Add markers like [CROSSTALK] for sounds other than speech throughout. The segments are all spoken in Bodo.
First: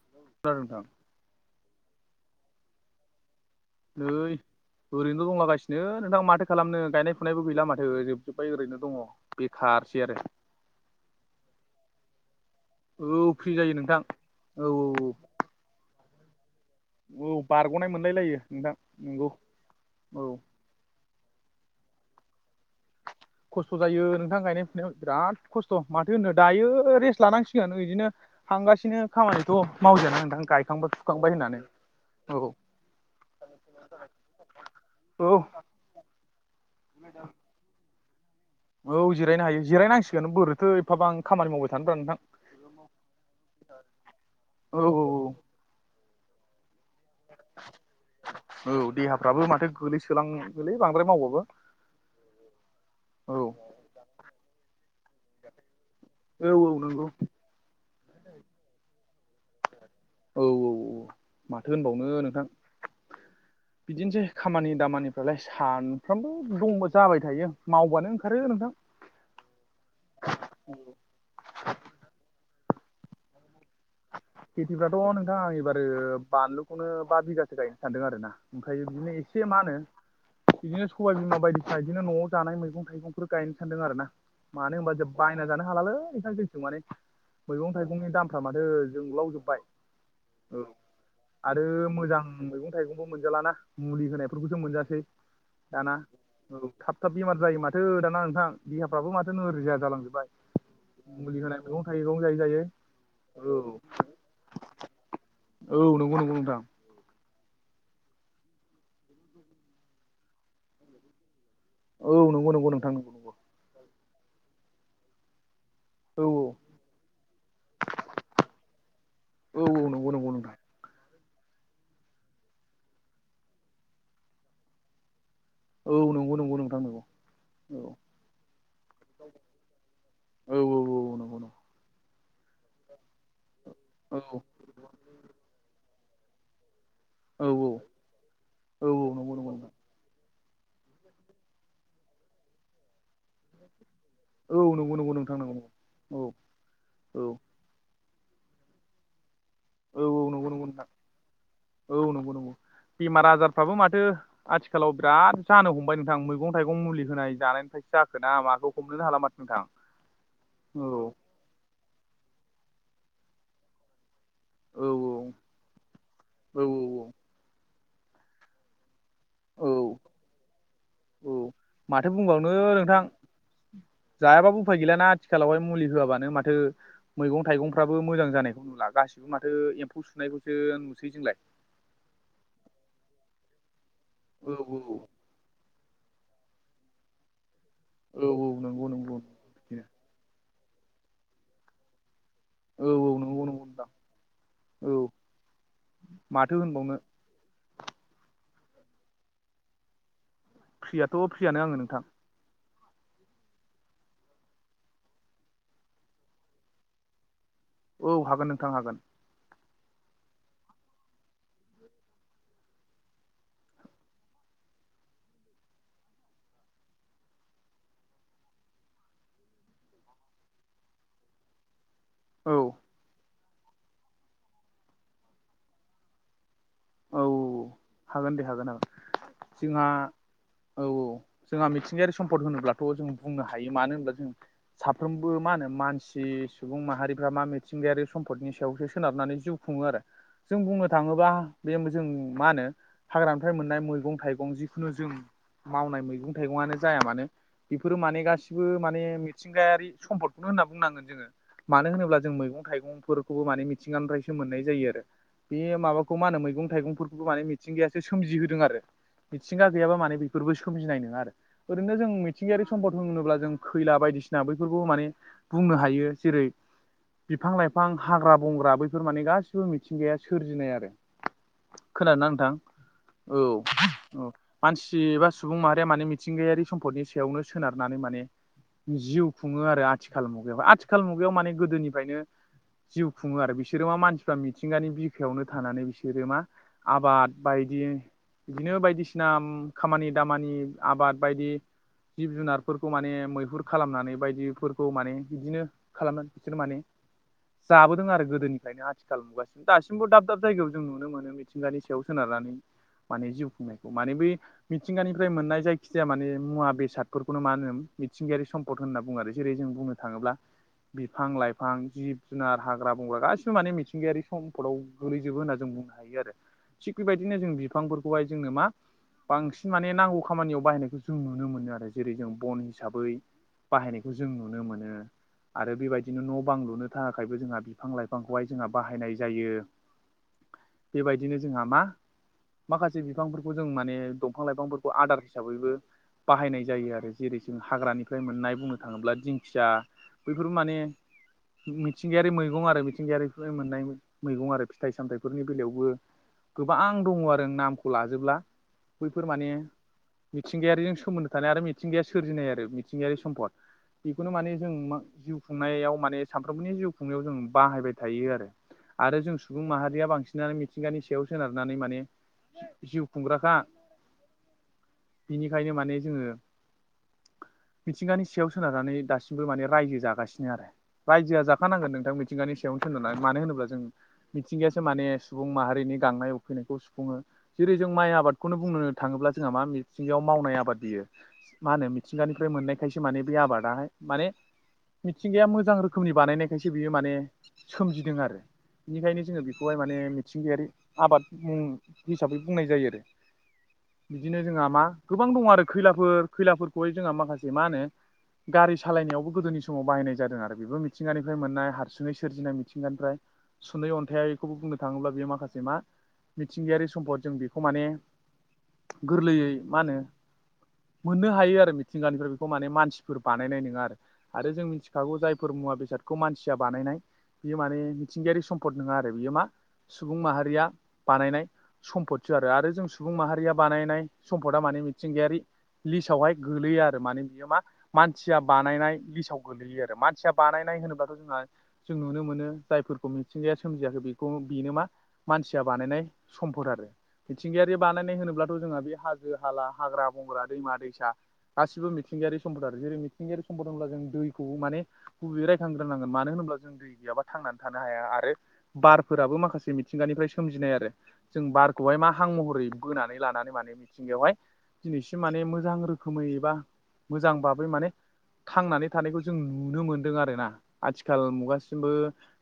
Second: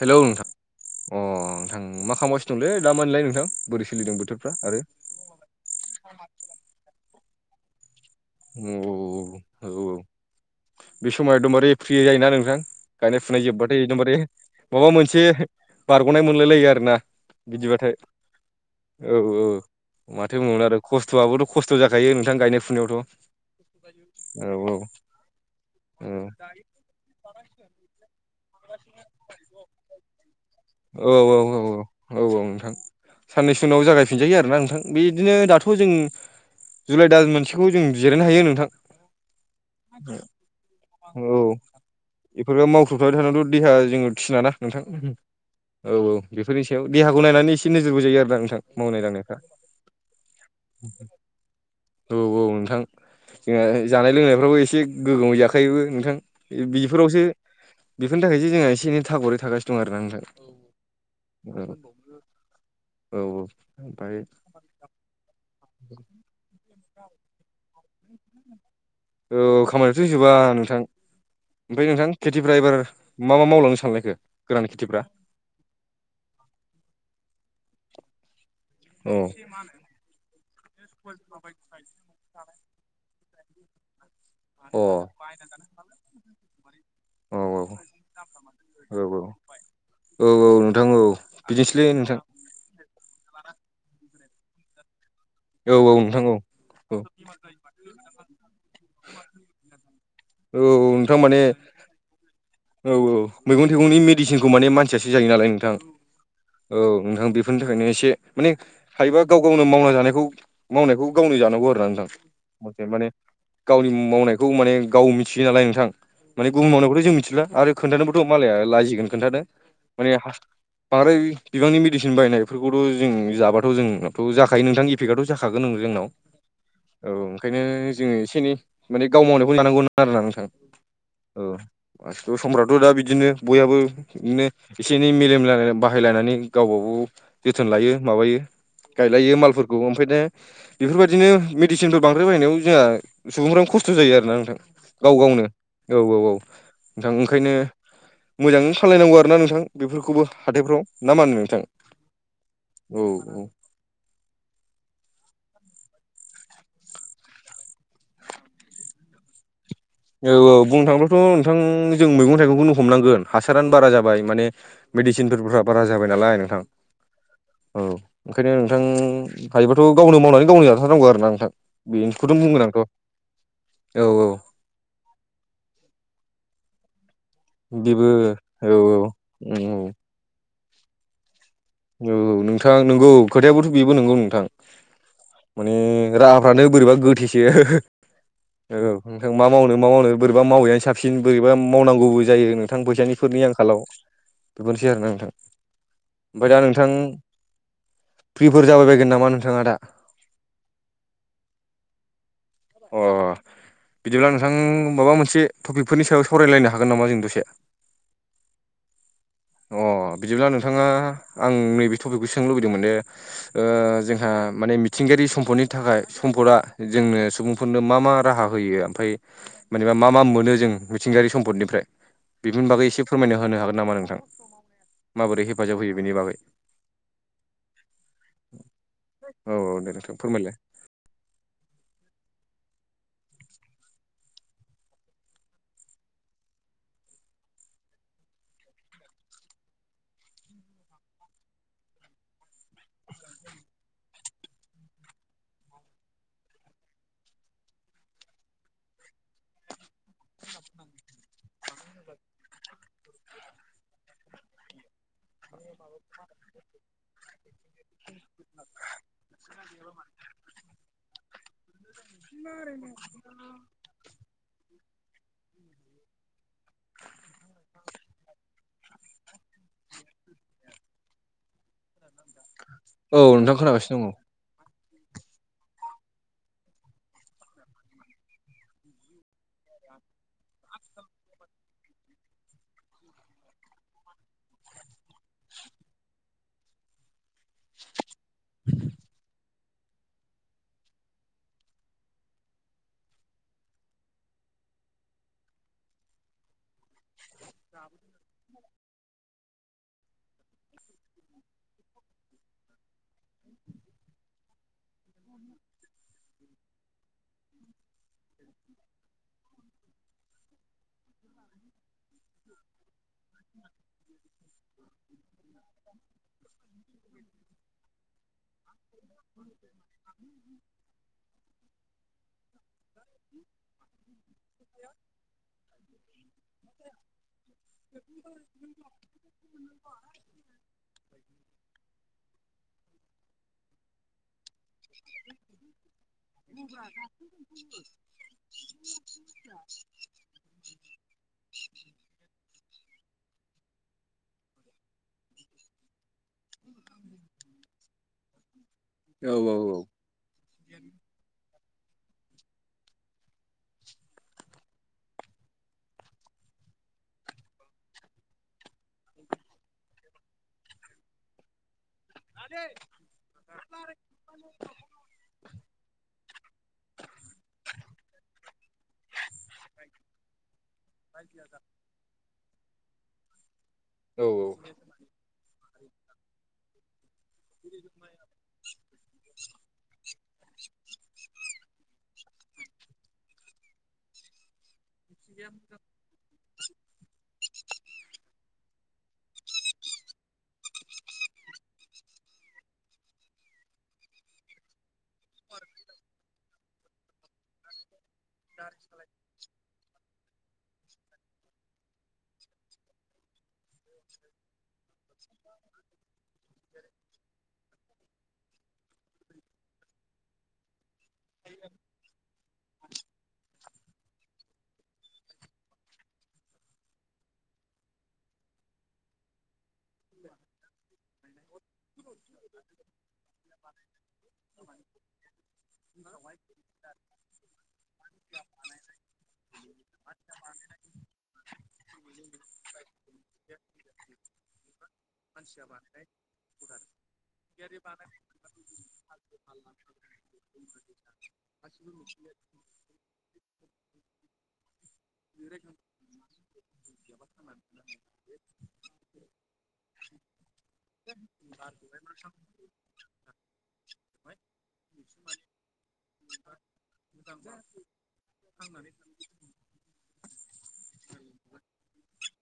हेलौ नोंथां अ नोंथां मा खालामगासिनो दंलै दामानिलाय नोंथां। बोरै नै सोलिदों बोथोरफ्रा आरो ओरैनो दंलागासिनो नोंथां माथो खालामनो गायनाय फुनायबो गैला माथो जोब जोब्बाय औ ओरैनो दङ औ औ बेखारसै आरो बे समाव एकदमबारे फ्रि जायोना नोंथां गायनाय औ फुनाय फ्रि जायो जोब्बाथाय नोंथां एकदमबारे औ माबा औ मोनसे। बारग'नाय मोनलाय लायो आरोना औ बारग'नाय बिदिबाथाय मोनलाय लायो नोंथां औ नंगौ औ औ माथो होनबावनो आरो। खस्थ'आबोथ' खस्थ' जाखायो नोंथां गायनाय फुनायावथ'। खस्थ' जायो नोंथां औ गायनाय फुनायाव बिराद खस्थ' औ माथो होनो दायो रेस्ट लानांसिगोन बिदि थांगासिनो खामानिखौ मावजायाना नोंथां गायखा औ औ औ औ औ औ नोंथां। साननैसो उनाव जागायफिनजायो आरोना नोंथां बेदिनो औ दाथ' जों जुलाइ दान मोनसेखौ जों जिरायनो हायो नोंथां। औ जिरायनो हायो जिरायनांसिगोन बोरैथ' एफाबा आं खामानि मावबाय थोब्रा नोंथां। बेब मावख्रुबथाबबाय थानथ' देहा जोङो थिनाना औ नोंथां औ औ औ। बेफोरनि सायाव देहाखौ नायनानै एसे नोजोरबो जायो आरो ना नोंथां औ औ मावनाय दांनायफ्रा देहाफ्राबो माथो गोलैसोलाङोलै बांद्राय मावबाबो औ औ नोंथां औ जोंहा जानाय लोंनायफ्रावो एसे गोग्गोमै जाखायोबो नोंथां औ नंगौ बिफोरावसो बेनि थाखायसो जोंहा एसे एनै थावरै थागासि दं आरो नोंलाय औ औ औ माथो होनबावनो नोंथां औ ओमफ्राय बिदिनोसै। खामानि दामानिफ्रालाय सानफ्रामबो दंबो जाबाय थायो मावबानो ओंखारो नोंथां। औ खामानियाथ' होजोबा नोंथां ओमफ्राय नोंथां खेथि द्राइभार। मा मा मावलांनो सानलनायखो गोरान खेथिफ्राथ' खेथिफ्रा। नोंथां आं एबार बानलुखौनो बा बिगासो गायनो सानदों आरो ना ओमफायो अ बिदिनो एसे मा होनो बिदिनो सबायबिमा बायदिसिना बिदिनो न'आव जानाय मैगं थाइगंफोर गायनो सानदों आरो ना मानो औ होनबा जों बायना जानो हालालै नां जोंथिं माने औ मैगं थाइगंनि दामफ्रा माने ओ औ जोंब्लाव जोबबाय औ आरो मोजां उम मैगं-थाइगंबो मोनजालाना मुलि होनायफोरखौसो मोनजासै औ दाना औ नोंथां। औ थाब-थाब बेमार जायो माथो दाना नोंथां देहाफ्राबो माथो नोरजिया औ औ नोंथां जालांजोबबाय। मुलि माने होनाय मैगं थायो मैगं जायो जायो। औ औ मैगं-थाइगंनि मेडिसिनखौ माने मानसियासो जायो नालाय नोंथां औ नंगौ नंगौ नोंथां औ नोंथां बे बेफोरनि थाखायनो एसे माने हायोबा गाव गावनो मावना जानायखौ मावनायखौ गावनो जानांगौ आरो। औ नंगौ नंगौ नोंथां नों गावनि मावनायखौ माने गाव मिथियो नालाय नोंथां औ माने गुबुन मावनायफोरखौथ' जों मिथिला। आरो खोन्थानोबोथ' मालाया लाजिगोन खोन्थादों औ औ नंगौ माने हा नंगौ नोंथां बांद्राय बिबांनि मेडिसिन बाहायनायफोरखौथ' जों जाबाथ' जोंथ' जाखायो नोंथां पिकआथ' जाखागोन नोंजों औ नगौ नंगौ नंगौ नोंथां नंगौ। औ ओंखायनो औ जोङो एसे-एनै माने गाव मावनायखौनो लानांगौमोन आरोना नोंथां। औ औ नंगौ औ। नंगौ थ समफ्रथ' दा बिदिनो बयहाबो औ बिनो एसे-एनै मेलेम जा बाहायलायनानै गावबागाव औ जोथोन लायो औ माबायो औ नंगौ गायलायो नंगौ नोंथां मालफोरखौ ओमफ्रायनो बेफोर बायदिनो मेडिसिनफोर बांद्रायबायनायाव जाहा सुबुंफ्रानो खस्थ' जायो आरोना नोंथां औ नंगौ नंगौ गाव नोंथां गावनो नंगौ औ औ औ। नोंथां औ ओंखायनो मोजाङै सालायनांगौ आरो ना नोंथां। औ औ नंगौ नंगौ नोंथां मा होनो औ नंगौ नंगौ औ बेमार-आजारफ्राबो माथो आथिखालाव बिराद जानो हमबाय नोंथां मैगं-थाइगं मुलि होनाय जानायनिफ्रायसो जाखो ना माखौ हमनो हाला माथो। नोंथां औ औ बुंनो थाङोबाथ' नोंथां जों मैगं-थाइगंखौनो हमनांगोन हासारानो बारा जाबाय माने औ मेडिसिनफोरफोरा बारा जाबाय नालाय नोंथां औ औ ओंखायनो नोंथां औ हायोबाथ' गावनो मावनानै गावनो जाथारनांगौ आरो ना औ नोंथां माथो बेनिखौथनो बुंबावनो बुंगोन आंथ'। नोंथां औ औ। जायाबाबो उफाय गैलाना आथिखालावहाय मुलि होआबानो माथो मैगं थाइगंफ्राबो बेबो मोजां जानायखौ औ नुला गासिबो माथो उम एम्फौ सुनायखौसो नुसै जोंलाय। औ नोंथां नंगौ खोथायाबोथ' बेबो नंगौ नोंथां। औ माने राहाफ्रानो बोरैबा गोथैसो औ औ ओं नंगौ ओं नंगौ नोंथां मा मावनो बिदिनो मा मावनो बोरैबा मावैनो साब सिन बोरैबा मावनांगौबो जायो नोंथां औ औ फैसानिफोरनि नंगौ नंगौ आंखालाव नोंथां बेफोरनोसै औ आरो ना नोंथां। ओमफाय माथो दा नोंथां होनबावनो फ्रिफोर जाबाय बायगोन नामा नोंथाङा दा? फ्रियाथ' फ्रियानो आङो नोंथां। अ। बिदिब्ला नोंथां माबा मोनसे टपिकफोरनि सायाव सावरायलायनो हागोन नामा जों दसे? औ हागोन नोंथां हागोन। अ बिदिब्ला नोंथाङा आं नैबे टपिकखौ सोंनो लुबैदों मोने ओ जोंहा माने मिथिंगायारि सम्फदनि थाखाय सम्फदा जोंनो सुबुं बुंफोरनो मा मा राहा होयो ओमफ्राय मेनेबा मा मा मोनो जों मिथिंगायारि सम्पदनिफ्राय? औ बिफोरनि बागै एसे फोरमायना होनो हागोन नामा नोंथां माबोरै हेफाजाब होयो बेनि बागै औ हागोन दे हागोन ओं औ औ जोंहा दे नोंथां फोरमायलाय औ औ जोंहा मिथिंगायारि सम्पद होनोब्लाथ' जों बुंनो हायो मानो होनोब्ला जों साफ्रोमबो मा होनो मानसि सुबुं माहारिफ्रा मा मिथिंगायारि सम्पदनि सायावसो सोनारनानै जिउ खुङो आरो जों बुंनो थाङोब्ला बे जों मा होनो हाग्रानिफ्राय मोननाय मैगं-थाइगं जिखुनु जों मावनाय मैगं-थाइगङानो जाया मानो बेफोरो माने गासिबो माने मिथिंगायारि सम्पदखौनो होनना बुंनांगोन जोङो। मानो होनोब्ला जों मैगं-थाइगंफोरखौबो माने मिथिंगानिफ्रायसो मोननाय जायो आरो। बे माबाखौ मा होनो मैगं थाइगंफोरखौबो माने मिथिंगायासो सोमजिहोदों आरो। मिथिंगा गैयाबा माने बेफोरबो सोमजिनाय नोङा आरो। ओरैनो जों मिथिंगायारि सम्पद होनोब्ला जों खैला बायदिसिना ना बैफोरखौबो माने बुंनो हायो जेरै बिफां-लाइफां हाग्रा-बंग्रा बैफोर माने गासिबो मिथिंगाया सोरजिनाय आरो। खोनादों ना नोंथां औ नोंथां खोनागासिनो दङ औ औ। मानसि एबा सुबुं माहारिया माने मिथिंगायारि सम्फदनि सायावनो सोनारनानै माने जिउ खुङो आरो आथिखाल मुगायाव आथिखाल मुगायाव माने गोदोनिफायनो जिउ खुङो आरो बिसोरो मा मानसिफ्रा मिथिंगानि बिखायावनो थानानै बिसोरो मा आबाद बायदि बिदिनो बायदिसिना खामानि-दामानि आबाद बायदि जिब-जुनारफोरखौ माने मैहुर खालामनानै बायदिफोरखौ माने इदिनो खालामनानै बिसोर माने जाबोदों आरो गोदोनिफ्रायनो आथिखाल नुगासिनो दासिमबो दाब-दाब जायगायाव जों नुनो मोनो मि मिथिंगानि सायाव सोनारनानै माने जिउ खुंनायखौ माने बै मिथिंगानिफ्राय मोननाय जायखिजाया माने मुवा-बेसादफोरखौनो मा होनोमो मिथिंगायारि सम्पद होनना बुङो आरो जेरै जों बुंनो थाङोब्ला बिफां-लाइफां जिब जुनार हाग्रा-बंग्रा गासिबो माने मिथिंगायारि सम्पदाव गोगलैजोबो होनना जों बुंनो हायो आरो थिग बेबायदिनो जों बिफांफोर खौहाय जोंनो मा बांसिन माने नांगौ खामानियाव बाहायनायखौ जों नुनो मोनो आरो। जेरै जों बन हिसाबै बाहायनायखौ जों नुनो मोनो। आरो बेबायदिनो न'- बां लुनो थाखायबो जोंहा बिफां- लाइफांखौहाय जोंहा बाहायनाय जायो। बेबायदिनो जोंहा मा माखासे बिफांफोरखौ जों माने दंफां-लाइफांफोरखौ आदार हिसाबैबो बाहायनाय जायो आरो जेरै जों हाग्रानिफ्राय मोननाय बुंनो थाङोब्ला दिंखिया बैफोरबो माने मिथिंगायारि मैगं आरो मिथिंगायारिनिफ्राय मोननाय मैगं आरो फिथाइ-सामथाइफोरनि बेलायावबो गोबां दङ' आरो नामखौ लाजोबब्ला बैफोर औ माने औ मिथिंगायारिजों सोमोन्दो थानाय आरो मिथिंगाया सोरजिनाय आरो मिथिंगायारि सम्पद। बेखौनो माने जों मा जिउ खुंनायाव माने सानफ्रोमबोनि जिउ खुंनायाव जों बाहायबाय थायो आरो। आरो जों सुबुं माहारिया बांसिनानो मिथिं मिथिंगानि सायाव सोनारनानै माने जि-जिउ खुंग्राखा। बिनिखायनो माने जोङो। मिथिंगानि सायाव सोनारनानै दासिमबो माने रायजो जागासिनो आरो। रायजोआ जाखानांगोन नोंथां मिथिंगानि सायावनो थिननानै मानो होनोब्ला जों औ औ मिथिंगायासो माने सुबुं माहारिनि गांनाय उखैनायखौ सुफुङो। जेरै जों माइ आबादखौनो बुंनो थाङोब्ला जोंहा मा मिथिंगायाव मावनाय आबाद बियो। मा होनो मिथिंगानिफ्राय मोननायखायसो माने बे आबादाहाय माने मिथिंगाया मोजां रोखोमनि बानायनायखायसो बियो माने सोमजिदों आरो बिनिखायनो जोङो बेखौहाय माने मिथिंगायारि आबाद मुं हिसाबै बुंनाय जायो आरो। बिदिनो जोंहा मा गोबां दङ' आरो खैलाफोर खैलाफोरखौहाय जोंहा माखासे मा होनो गारि सालायनायावबो गोदोनि स समाव बाहायनाय जादों आरो बेबो मिथिंगानिफ्राय मोननाय हारसिङै सोरजिनाय मिथिंगानिफ्राय सुनै अन्थाइखौबो बुंनो थाङोब्ला बे माखासे मा मिथिंगायारि सम्पद जों बेखौ माने गोरलैयै मा होनो मोननो हायो आरो मिथिंगानिफ्राय बेखौ माने मानसिफोर बानायनाय नोङा आरो। आरो जों मिथिखागौ जायफोर मुवा बेसादखौ मानसिया बानायनाय बियो माने मिथिंगायारि सम्पद नङा आरो बियो मा सुबुं माहारिया बानायनाय सम्पद। थु आरो जों सुबुं माहारिया बानायनाय सम्फदा मानि मिथिंगायारि लिसावहाय गोलैया आरो माने बियो मा मान मानसिया बानायनाय लिसाव गोलैयो आरो मानसिया बानायनाय होनोब्लाथ' जोंहा जों नुनो मोनो जायफोर खौ मिथिंगाया सोमजियाखै बेखौ बेनो मा मानसिया बानायनाय सम्फद आरो। मिथिंगायारि बानायनाय होनोब्लाथ' जोङो बे हाजो-हाला हाग्रा-बंग्रा दैमा-दैसा गासिबो मिथिंगायारि सम्पद आरो जेरै मिथिंगायारि सम्पद होनब्ला जों दैखौ माने गुबैयै रायखांग्रोनांगोन मानो होनोब्ला जों दै गैयाबा थांनानै थानो हाया आरो बार फोराबो माखासे मिथिंगानिफ्राय सोमजिनाय आरो। जों बारखौहाय मा हां महरै बोनानै लानानै माने मिथिंगायावहाय दिनैसिम माने मोजां रोखोमै एबा मोजां बाबै माने थांनानै थानो जों नुनो मोनदों आरो ना आथिखाल मुगासिमबो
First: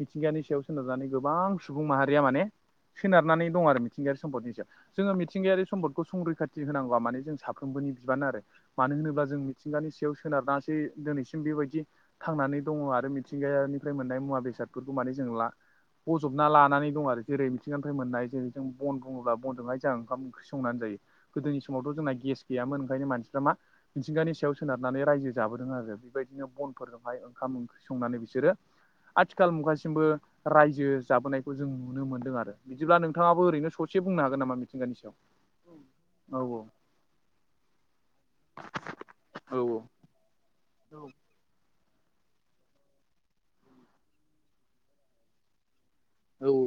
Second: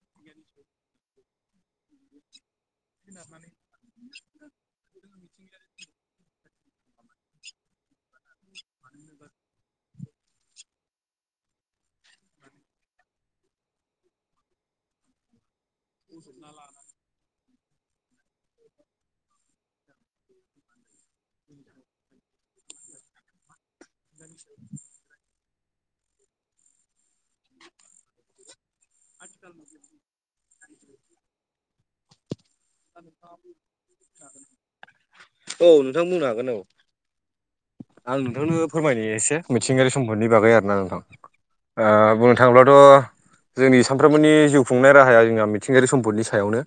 मिथिंगानि सायाव सोनारनानै गोबां सुबुं माहारिया माने सोनारनानै दङ' आरो मिथिंगायारि सम्पदनि सायाव जोङो मिथिंगायारि सम्पदखौ संरैखाथि थि होनांगौवा माने जों साफ्रोमबोनि बिबान आरो। मानो होनोब्ला जों मिथिंगानि सायाव सोनारनानैसै दिनैसिम बेबायदि थांनानै दङ' आरो मिथिंगायानिफ्राय मोननाय मुवा- बेसादफोरखौ माने जों ला बजबना लानानै दं आरो जेरै मिथिंगानिफ्राय मोननाय जेरै जों बन बुङोब्ला बनजोंहाय जों ओंखाम-ओंख्रि संनानै जायो। गोदोनि समावथ' जोंना गेस गैयाम ओंखायनो मानफ्रा मा मिथिंगानि सायाव सोनारनानै रायजो जाबोदों आरो बेबायदि नो बनजोंहाय ओंखाम ओंख्रि संनानै बिसोरो आथिखाल मुगासिमबो राय जो जाबोनायखौ जों नुनो मोनदों आरो बिदिब्ला नोंथाङाबो ओरैनो ससे बुंनो हागोन नामा मिथिंगानि सायाव औ नोंथां बुंनो हागोन औ। आं नोंथांनो फोरमायनो एसे औ मिथिंगायारि सम्पदनि बागै आरोना नोंथां। ओ बुंनो थाङोब्लाथ' जोंनि सानफ्रोमबोनि जिउ खुंनाय राहाया जोंहा मिथिंगायारि सम्पदनि सा औ सायावनो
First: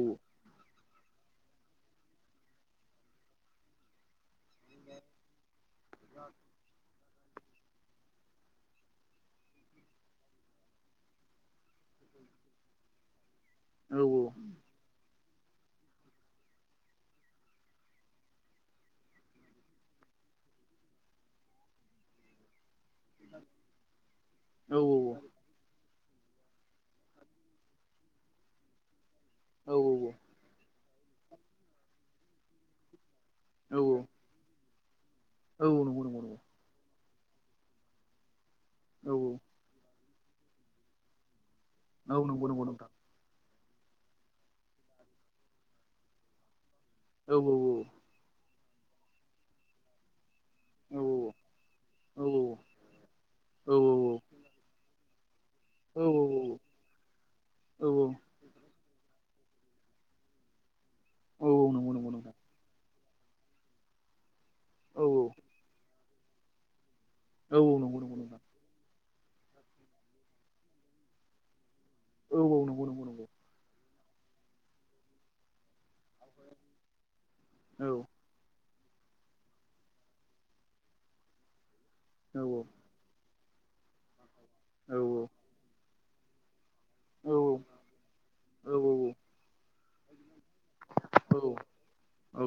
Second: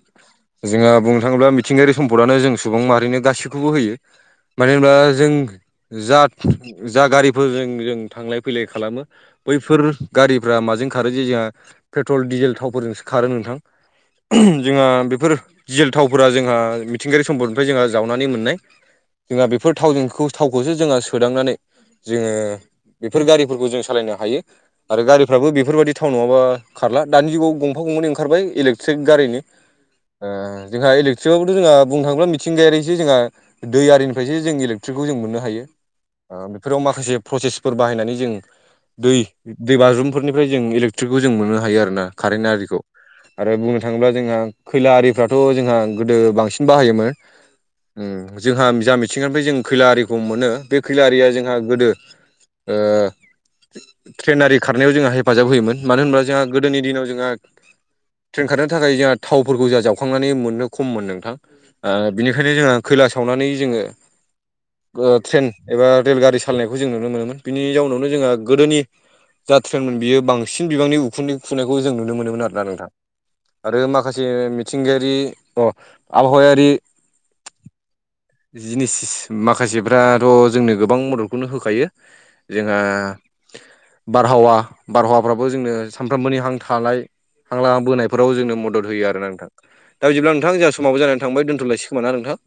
जोङा बुंनो थाङोब्ला मिथिंगायारि सम्पदानो जों सुबुं माहारिनो गासैखौबो होयो। माने दा जों जात जा गारिफोरजों जों थांलाय- फैलाय खालामो बैफोर गारिफ्रा माजों खारो जे जोंहा पेट्रल, डिजेल थावफोरजोंसो खारो नोंथां। औ औ। [INAUDIBLE] जोंहा बेफोर डिजेल थावफोरा जोंहा मिथिंगायारि सम्पदनिफ्राय जोंहा जावनानै मोननाय। जोंहा बेफोर थावजोंखौ थाव खौसो जोंहा सोदांनानै जोङो बेफोर गारिफोरखौ जों सालायनो हायो औ आरो गारि फ्राबो बेफोर बायदि थाव नङाबा खारला दानि जुगाव गंफा गंनै ओंखारबाय इलेक्ट्रिक गारिनि। औ औ औ। ओ जोंहा इलेक्ट्रिकआवबोथ' जोंहा बुंनो थाङोब्ला मिथिंगायारिसै जोंहा दै आरिनि फ्रायसो जों इलेक्ट्रिकखौ जों मोननो हायो औ ओ बेफोराव माखासे प्रसेसफोर बाहायनानै जों दै औ दै बाज्रुमफोरनिफ्राय जों इलेक्ट्रिकखौ जों मोननो हायो आरो ना औ नंगौ औ कारेन्ट नंगौ नंगौ आरिखौ। नोंथां आरो बुंनो थाङोब्ला जोंहा खैला आरिफ्राथ' जोंहा गोदो बांसिन बाहायोमोन। औ औ औ। उम जोंहा जा मिथिंगानिफ्राय जों खैला आरिखौ मोनो। बे औ खैलारिया जोंहा गोदो ओ ट्रेन आरि खारनायाव जोंहा हे हेफाजाब होयोमोन मानो औ होनोबा जोंहा गोदोनि दिनाव जोंहा औ ट्रेन खारनो थाखाय जोहा थावफोरखौ जोहा जावखांनानै मोननो खममोन नोंथां औ नंगौ ओ नंगौ नोंथां बिनिखायनो जोङो खैला सावनानै जोङो औ ओ ट्रेन एबा रेलगारि सालायनायखौ जों नुनो मोनोमोन औ बिनि नंगौ जाउनावनो नंगौ जोंहा नोंथां गोदोनि जा ट्रेनमोन बियो बांसिन बिबांनि उखुन्दै खुनायखौ जों नुनो औ मोनोमोन आरोना नंगौ नोंथां। नंगौ नंगौ आरो माखासे मिथिंगायारि अ आबहावायारि औ। जिनिस माखासेफ्राथ' जोंनो गोबां मददखौनो होखायो। औ जोंहा बारहावा औ बारहावाफ्राबो जोंनो सानफ्रोमबोनि हां थानाय औ औ हां लाना बोनायफोराव जोंनो औ मदद होयो आरो ना नोंथां दा बिदिब्ला नोंथां जोंना स समाबो जानानै थांबाय औ दोनथ'लायसै खोमाना नोंथां? औ